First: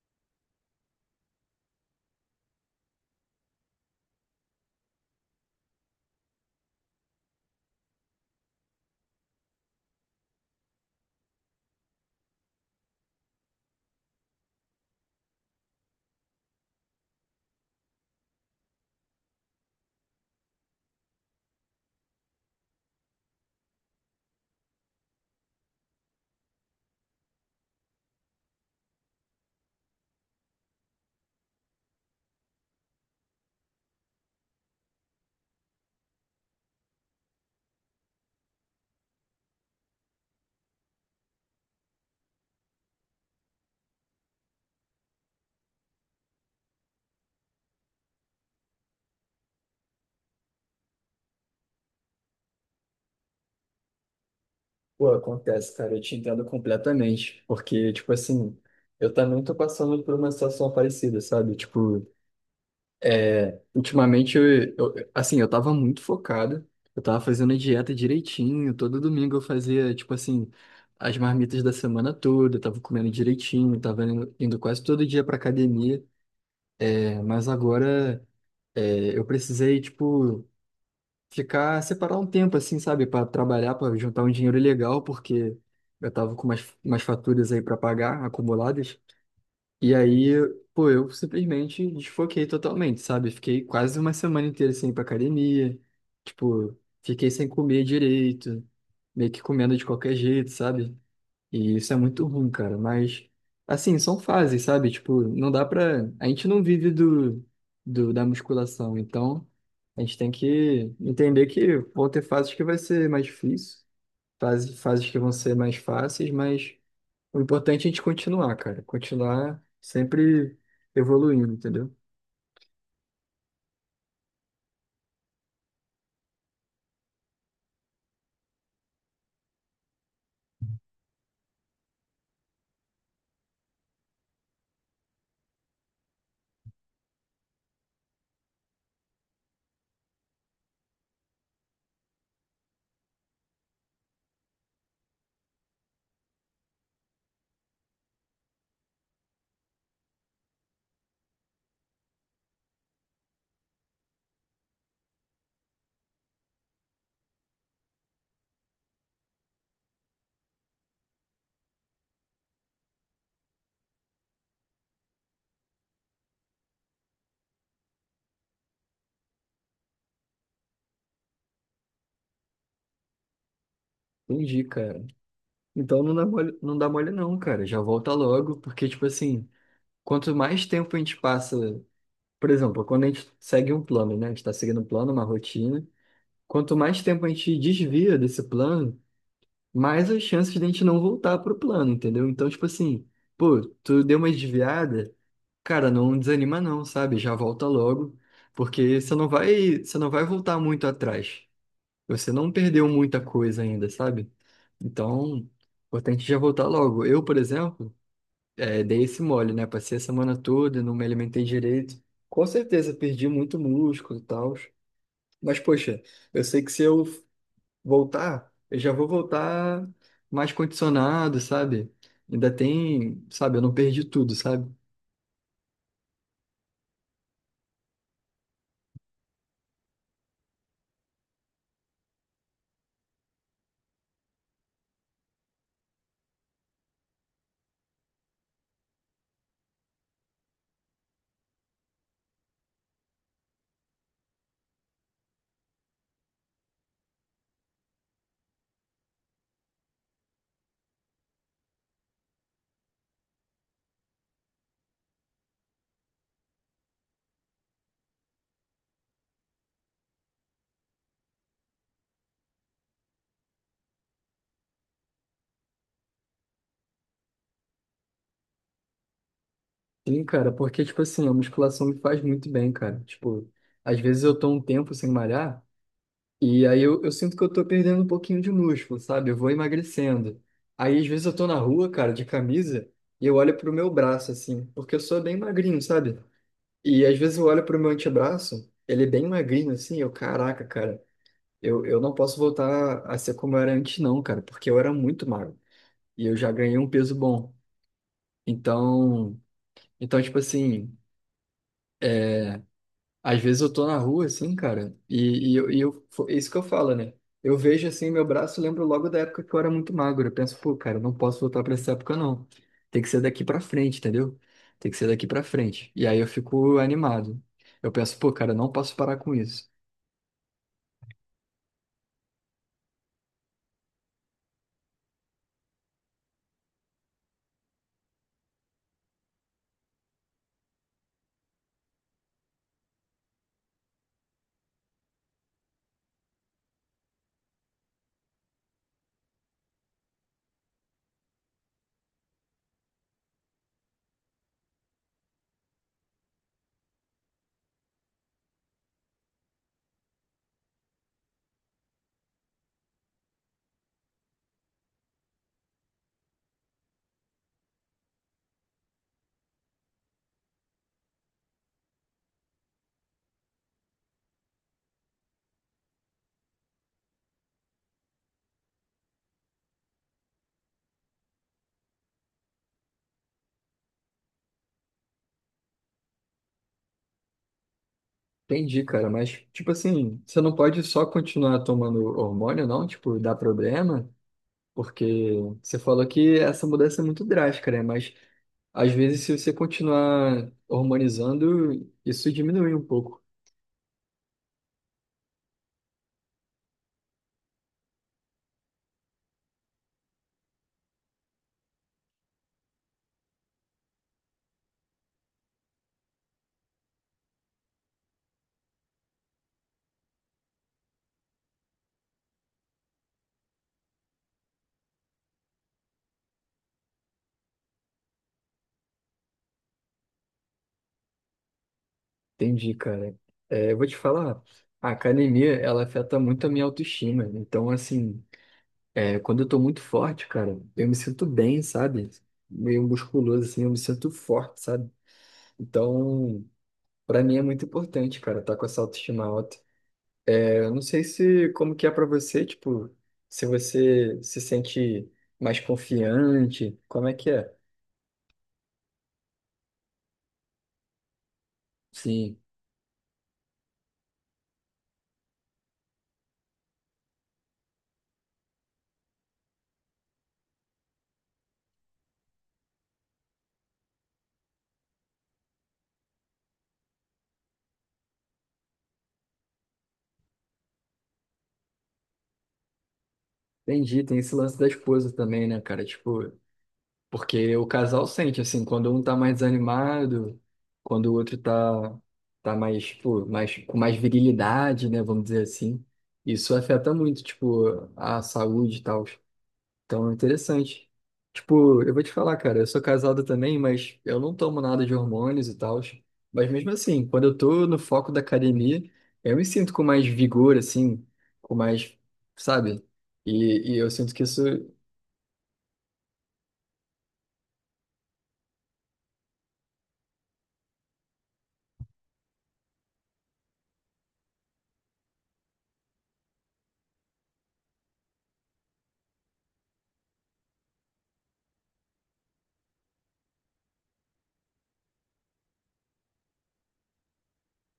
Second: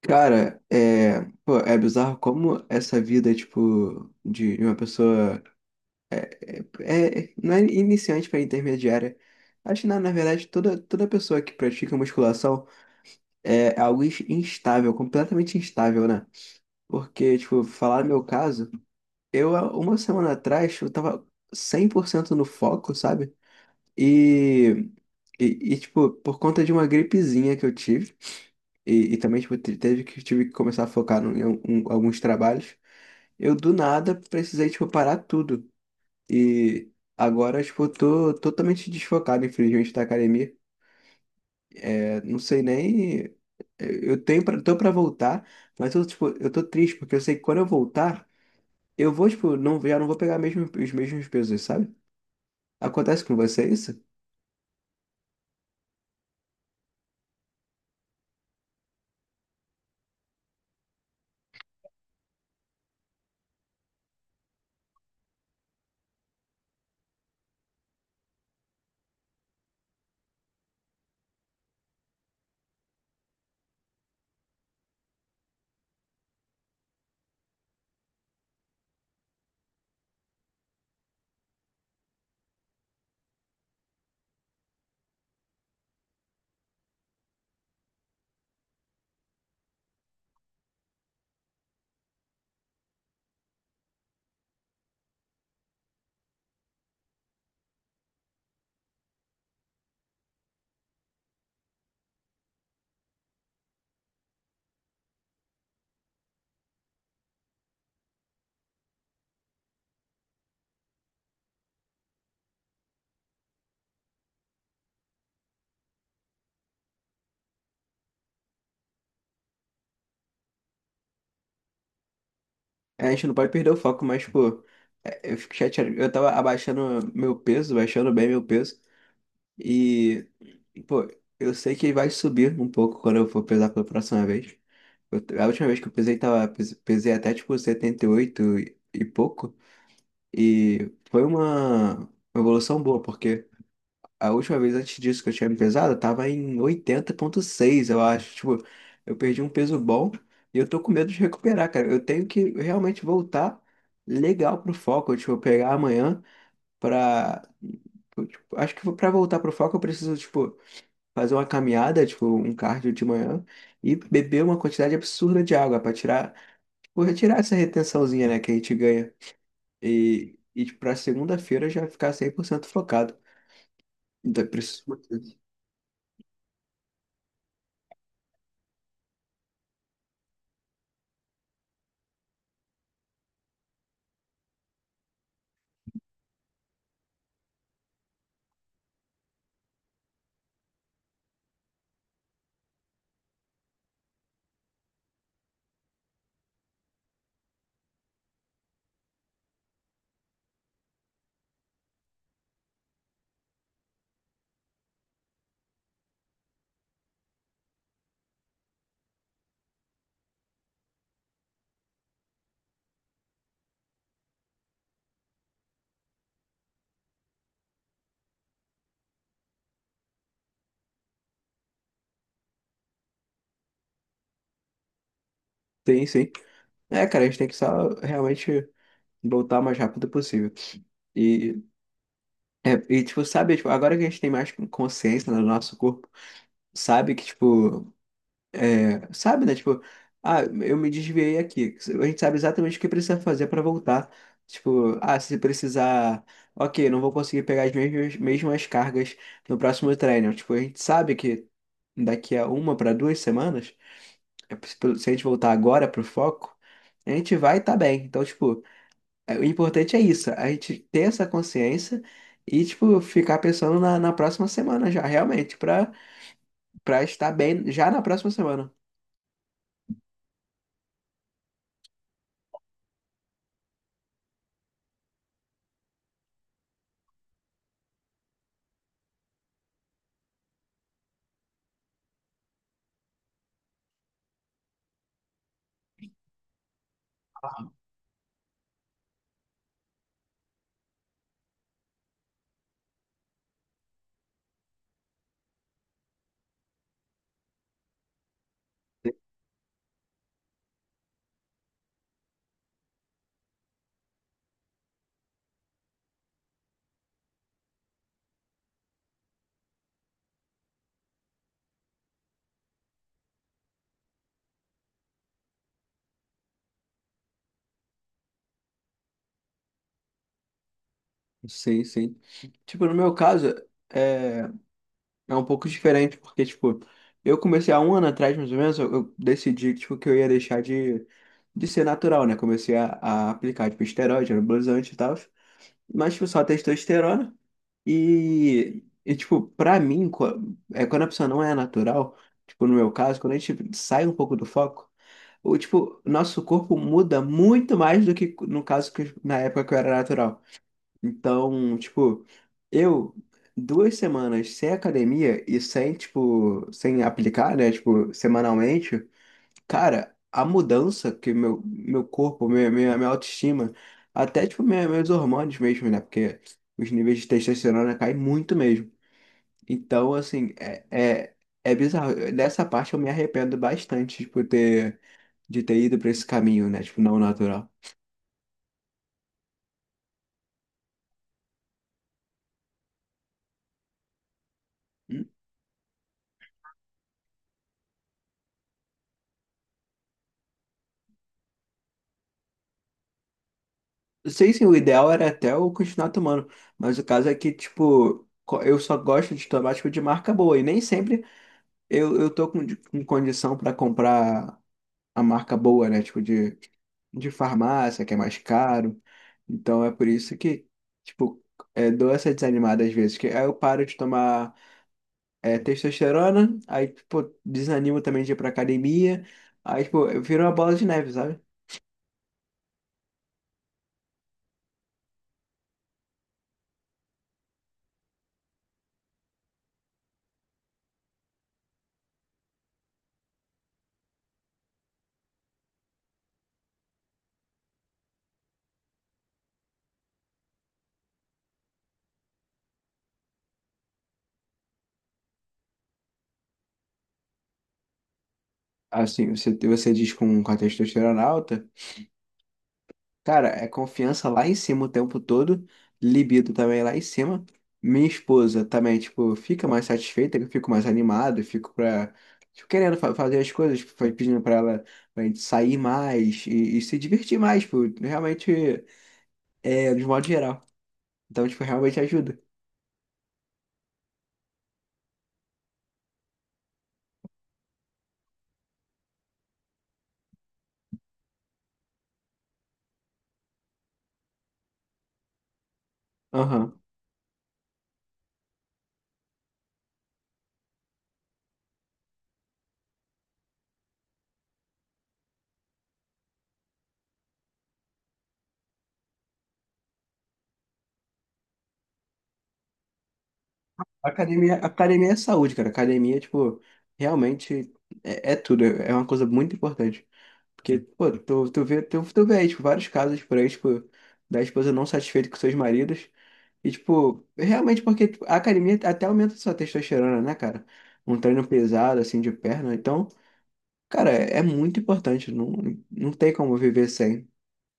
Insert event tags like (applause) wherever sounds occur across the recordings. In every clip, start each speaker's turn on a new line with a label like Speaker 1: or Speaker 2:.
Speaker 1: Cara, pô, é bizarro como essa vida, tipo, de uma pessoa não é iniciante para intermediária. Acho que, na verdade, toda pessoa que pratica musculação é algo instável, completamente instável, né? Porque, tipo, falar no meu caso, há uma semana atrás, eu tava 100% no foco, sabe? E, e, e, tipo, por conta de uma gripezinha que eu tive, e também, tipo, tive que começar a focar em alguns trabalhos, eu do nada precisei, tipo, parar tudo. E agora, tipo, eu tô totalmente desfocado, infelizmente, da academia. É, não sei nem. Tô pra voltar, mas tipo, eu tô triste, porque eu sei que quando eu voltar, eu vou, tipo, não, já não vou pegar mesmo, os mesmos pesos, sabe? Acontece com você isso?
Speaker 2: Pô, acontece, cara, eu te entendo completamente, porque, tipo assim, eu também tô passando por uma situação parecida, sabe? Tipo, ultimamente, assim, eu tava muito focado, eu tava fazendo a dieta direitinho, todo domingo eu fazia, tipo assim, as marmitas da semana toda, eu tava comendo direitinho, tava indo quase todo dia pra academia, mas agora, eu precisei, tipo ficar, separar um tempo, assim, sabe, para trabalhar, para juntar um dinheiro legal, porque eu tava com umas faturas aí para pagar, acumuladas. E aí, pô, eu simplesmente desfoquei totalmente, sabe? Fiquei quase uma semana inteira sem ir pra academia, tipo, fiquei sem comer direito, meio que comendo de qualquer jeito, sabe? E isso é muito ruim, cara. Mas, assim, são fases, sabe? Tipo, não dá pra. A gente não vive do da musculação. Então, a gente tem que entender que vão ter fases que vai ser mais difícil, fases que vão ser mais fáceis, mas o importante é a gente continuar, cara. Continuar sempre evoluindo, entendeu?
Speaker 1: É, a gente não pode perder o foco, mas, pô, eu fico chateado. Eu tava abaixando meu peso, baixando bem meu peso. E, pô, eu sei que vai subir um pouco quando eu for pesar pela próxima vez. A última vez que eu pesei, tava, pesei até tipo 78 e, oito e pouco. E foi uma evolução boa, porque. A última vez antes disso que eu tinha me pesado, eu tava em oitenta vírgula seis, eu acho. Tipo, eu perdi um peso bom e eu tô com medo de recuperar, cara. Eu tenho que realmente voltar legal pro foco. Tipo, pegar amanhã pra. Eu, tipo, acho que pra voltar pro foco eu preciso, tipo, fazer uma caminhada, tipo, um cardio de manhã e beber uma quantidade absurda de água pra tirar. Tipo, retirar essa retençãozinha, né, que a gente ganha. E tipo, pra segunda-feira já ficar 100% focado. Então, eu
Speaker 2: Entendi, cara.
Speaker 1: preciso.
Speaker 2: Então não dá mole, não dá mole não, cara. Já volta logo, porque, tipo assim, quanto mais tempo a gente passa. Por exemplo, quando a gente segue um plano, né? A gente está seguindo um plano, uma rotina. Quanto mais tempo a gente desvia desse plano, mais as chances de a gente não voltar pro plano, entendeu? Então, tipo assim, pô, tu deu uma desviada, cara, não desanima não, sabe? Já volta logo, porque você não vai voltar muito atrás. Você não perdeu muita coisa ainda, sabe? Então, importante já voltar logo. Eu, por exemplo, dei esse mole, né? Passei a semana toda, não me alimentei direito. Com certeza, perdi muito músculo e tal. Mas, poxa, eu sei que se eu voltar, eu já vou voltar mais condicionado, sabe? Ainda tem, sabe? Eu não perdi tudo, sabe?
Speaker 1: Sim, sim. É, cara, a gente tem que só realmente voltar o mais rápido possível. E, e, tipo, sabe, tipo, agora que a gente tem mais consciência né, do nosso corpo, sabe que, tipo, sabe, né? Tipo, ah, eu me desviei aqui. A gente sabe exatamente o que precisa fazer para voltar. Tipo, ah, se precisar, ok, não vou conseguir pegar as mesmas cargas no próximo treino. Tipo, a gente sabe que daqui a uma para duas semanas. Se a gente voltar agora pro foco, a gente vai estar bem. Então, tipo, o importante é isso, a gente ter essa consciência e, tipo, ficar pensando na próxima semana já, realmente, pra estar bem já na próxima semana.
Speaker 2: Sim, cara, porque, tipo assim, a musculação me faz muito bem, cara. Tipo, às vezes eu tô um tempo sem malhar. E aí eu sinto que eu tô perdendo um pouquinho de músculo, sabe? Eu vou emagrecendo. Aí às vezes eu tô na rua, cara, de camisa, e eu olho pro meu braço, assim, porque eu sou bem magrinho, sabe? E às vezes eu olho pro meu antebraço, ele é bem magrinho, assim, eu, caraca, cara, eu não posso voltar a ser como eu era antes, não, cara, porque eu era muito magro. E eu já ganhei um peso bom. Então, então, tipo assim. Às vezes eu tô na rua, assim, cara, é isso que eu falo, né? Eu vejo, assim, meu braço, eu lembro logo da época que eu era muito magro. Eu penso, pô, cara, eu não posso voltar pra essa época, não. Tem que ser daqui pra frente, entendeu? Tem que ser daqui pra frente. E aí eu fico animado. Eu penso, pô, cara, eu não posso parar com isso.
Speaker 1: Sim, sim. Tipo, no meu caso, é, é um pouco diferente, porque, tipo, eu comecei há um ano atrás, mais ou menos, eu decidi, tipo, que eu ia deixar de ser natural, né? Comecei a aplicar, tipo, esteroide, anabolizante e tal. Mas tipo, só testosterona. E tipo, pra mim, quando a pessoa não é natural, tipo, no meu caso, quando a gente sai um pouco do foco, o tipo, nosso corpo muda muito mais do que no caso que na época que eu era natural. Então, tipo, eu duas semanas sem academia e sem, tipo, sem aplicar, né, tipo, semanalmente. Cara, a mudança que meu corpo, minha autoestima, até tipo minha, meus hormônios mesmo, né? Porque os níveis de testosterona caem muito mesmo. Então, assim, é, é bizarro. Nessa parte eu me arrependo bastante, tipo, de ter ido pra esse caminho, né? Tipo, não natural.
Speaker 2: Entendi, cara, mas, tipo assim, você não pode só continuar tomando hormônio, não? Tipo, dá problema? Porque
Speaker 1: Hum,
Speaker 2: você falou que essa mudança é muito drástica, né? Mas às vezes, se você continuar hormonizando, isso diminui um pouco.
Speaker 1: Sei sim, o ideal era até eu continuar tomando, mas o caso é que, tipo, eu só gosto de tomar, tipo, de marca boa, e nem sempre eu tô com condição pra comprar a marca boa, né? Tipo, de farmácia, que é mais caro. Então é por isso que, tipo, dou essa desanimada às vezes. Que aí eu paro de tomar testosterona, aí, pô, desanimo também de ir pra academia. Aí, tipo, vira uma bola de neve, sabe?
Speaker 2: Entendi, cara. É, eu vou te falar, a academia, ela afeta muito a minha autoestima. Então, assim, quando eu tô muito forte, cara, eu me sinto bem, sabe? Meio musculoso, assim, eu me sinto forte, sabe? Então, pra mim é muito importante, cara, tá com essa autoestima alta. É, eu não sei se, como que é pra você, tipo, se você se sente mais confiante, como é que é?
Speaker 1: Assim, você diz com a testosterona alta.
Speaker 2: Sim.
Speaker 1: Cara, é confiança lá em cima o tempo todo, libido também lá em cima. Minha esposa também, tipo, fica mais satisfeita, eu fico mais animado, fico pra, tipo, querendo fazer as coisas, tipo, foi pedindo pra ela pra gente sair mais e se divertir mais, tipo, realmente, de modo geral. Então, tipo, realmente ajuda.
Speaker 2: Entendi, tem esse lance da esposa também, né, cara? Tipo, porque o casal sente, assim, quando um tá mais desanimado, quando o outro tá, tá mais, tipo, mais, com mais virilidade, né, vamos dizer assim. Isso
Speaker 1: Aham.
Speaker 2: afeta muito, tipo, a saúde e tal. Então, é interessante. Tipo, eu vou te falar, cara, eu sou casado também, mas eu não tomo nada de hormônios e tal. Mas mesmo assim, quando eu tô no foco da academia, eu me sinto com mais vigor, assim, com mais, sabe? E eu sinto que isso,
Speaker 1: Academia, academia é saúde, cara. Academia, tipo, realmente é tudo, é uma coisa muito importante. Porque, pô, tu vê, tu vê aí, tipo, vários casos por aí, tipo, da esposa não satisfeita com seus maridos. E, tipo, realmente porque tipo, a academia até aumenta sua testosterona, né, cara? Um treino pesado, assim, de perna. Então, cara, é muito importante. Não, não tem como viver sem.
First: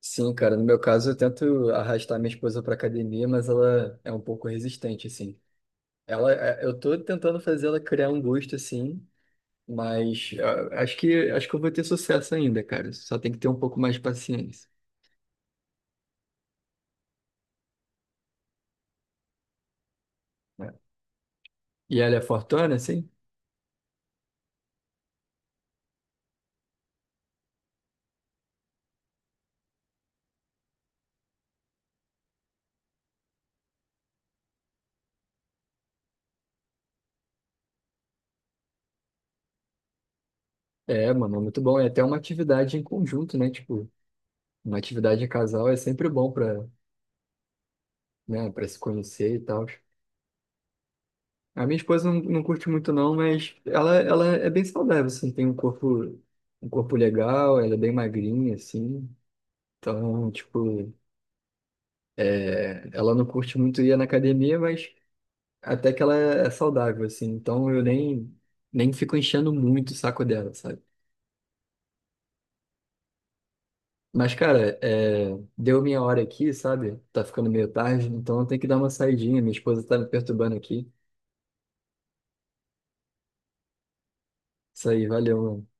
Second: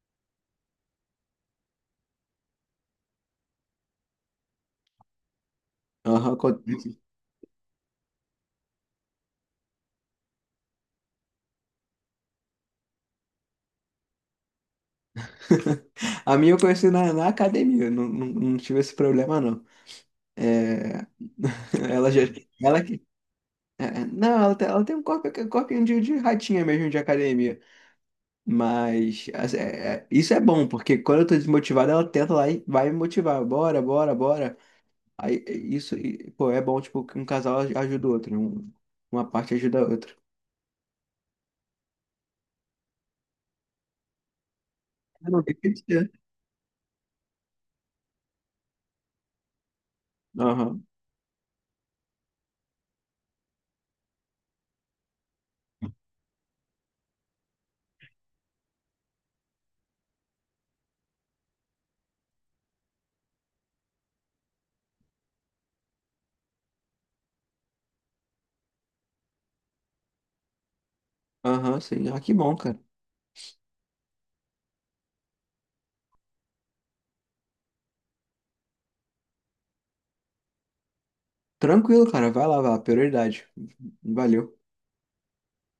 Speaker 2: sim, cara, no meu caso eu tento arrastar minha esposa pra academia, mas ela é um pouco resistente, assim. Ela,
Speaker 1: Aham.
Speaker 2: é- eu tô tentando fazer ela criar um gosto, assim, mas ah, acho que eu vou ter sucesso ainda, cara. Só tem que ter um pouco mais de paciência.
Speaker 1: (laughs) A minha eu conheci na academia. Não, não, não tive esse problema, não. É... (laughs)
Speaker 2: E
Speaker 1: Ela
Speaker 2: ela é
Speaker 1: já...
Speaker 2: fortona,
Speaker 1: Ela que...
Speaker 2: assim?
Speaker 1: Não, ela tem um corpo, corpinho de ratinha mesmo de academia. Mas assim, isso é bom, porque quando eu tô desmotivado, ela tenta lá e vai me motivar. Bora, bora, bora. Aí é isso, e, pô, é bom, tipo, que um casal ajuda o outro, né? Uma parte ajuda a outra.
Speaker 2: É, mano, é muito bom. É até uma atividade em conjunto, né? Tipo, uma atividade em
Speaker 1: Eu não- E
Speaker 2: casal
Speaker 1: tem
Speaker 2: é
Speaker 1: que
Speaker 2: sempre
Speaker 1: ser.
Speaker 2: bom pra, né, pra se conhecer e tal.
Speaker 1: Aham,
Speaker 2: A minha esposa não curte muito, não, mas ela é bem saudável, assim, tem um corpo legal, ela é bem magrinha, assim. Então, tipo, é, ela não curte muito ir na academia, mas até que ela é saudável, assim. Então eu nem, nem fico enchendo muito o saco dela, sabe?
Speaker 1: aham, sim. Ah, que bom, cara.
Speaker 2: Mas, cara, é, deu minha hora aqui, sabe? Tá ficando meio tarde, então eu tenho que dar uma saidinha. Minha esposa tá me perturbando aqui.
Speaker 1: Tranquilo, cara. Vai lá, vai lá. Prioridade. Valeu.
Speaker 2: Isso aí, valeu, mano.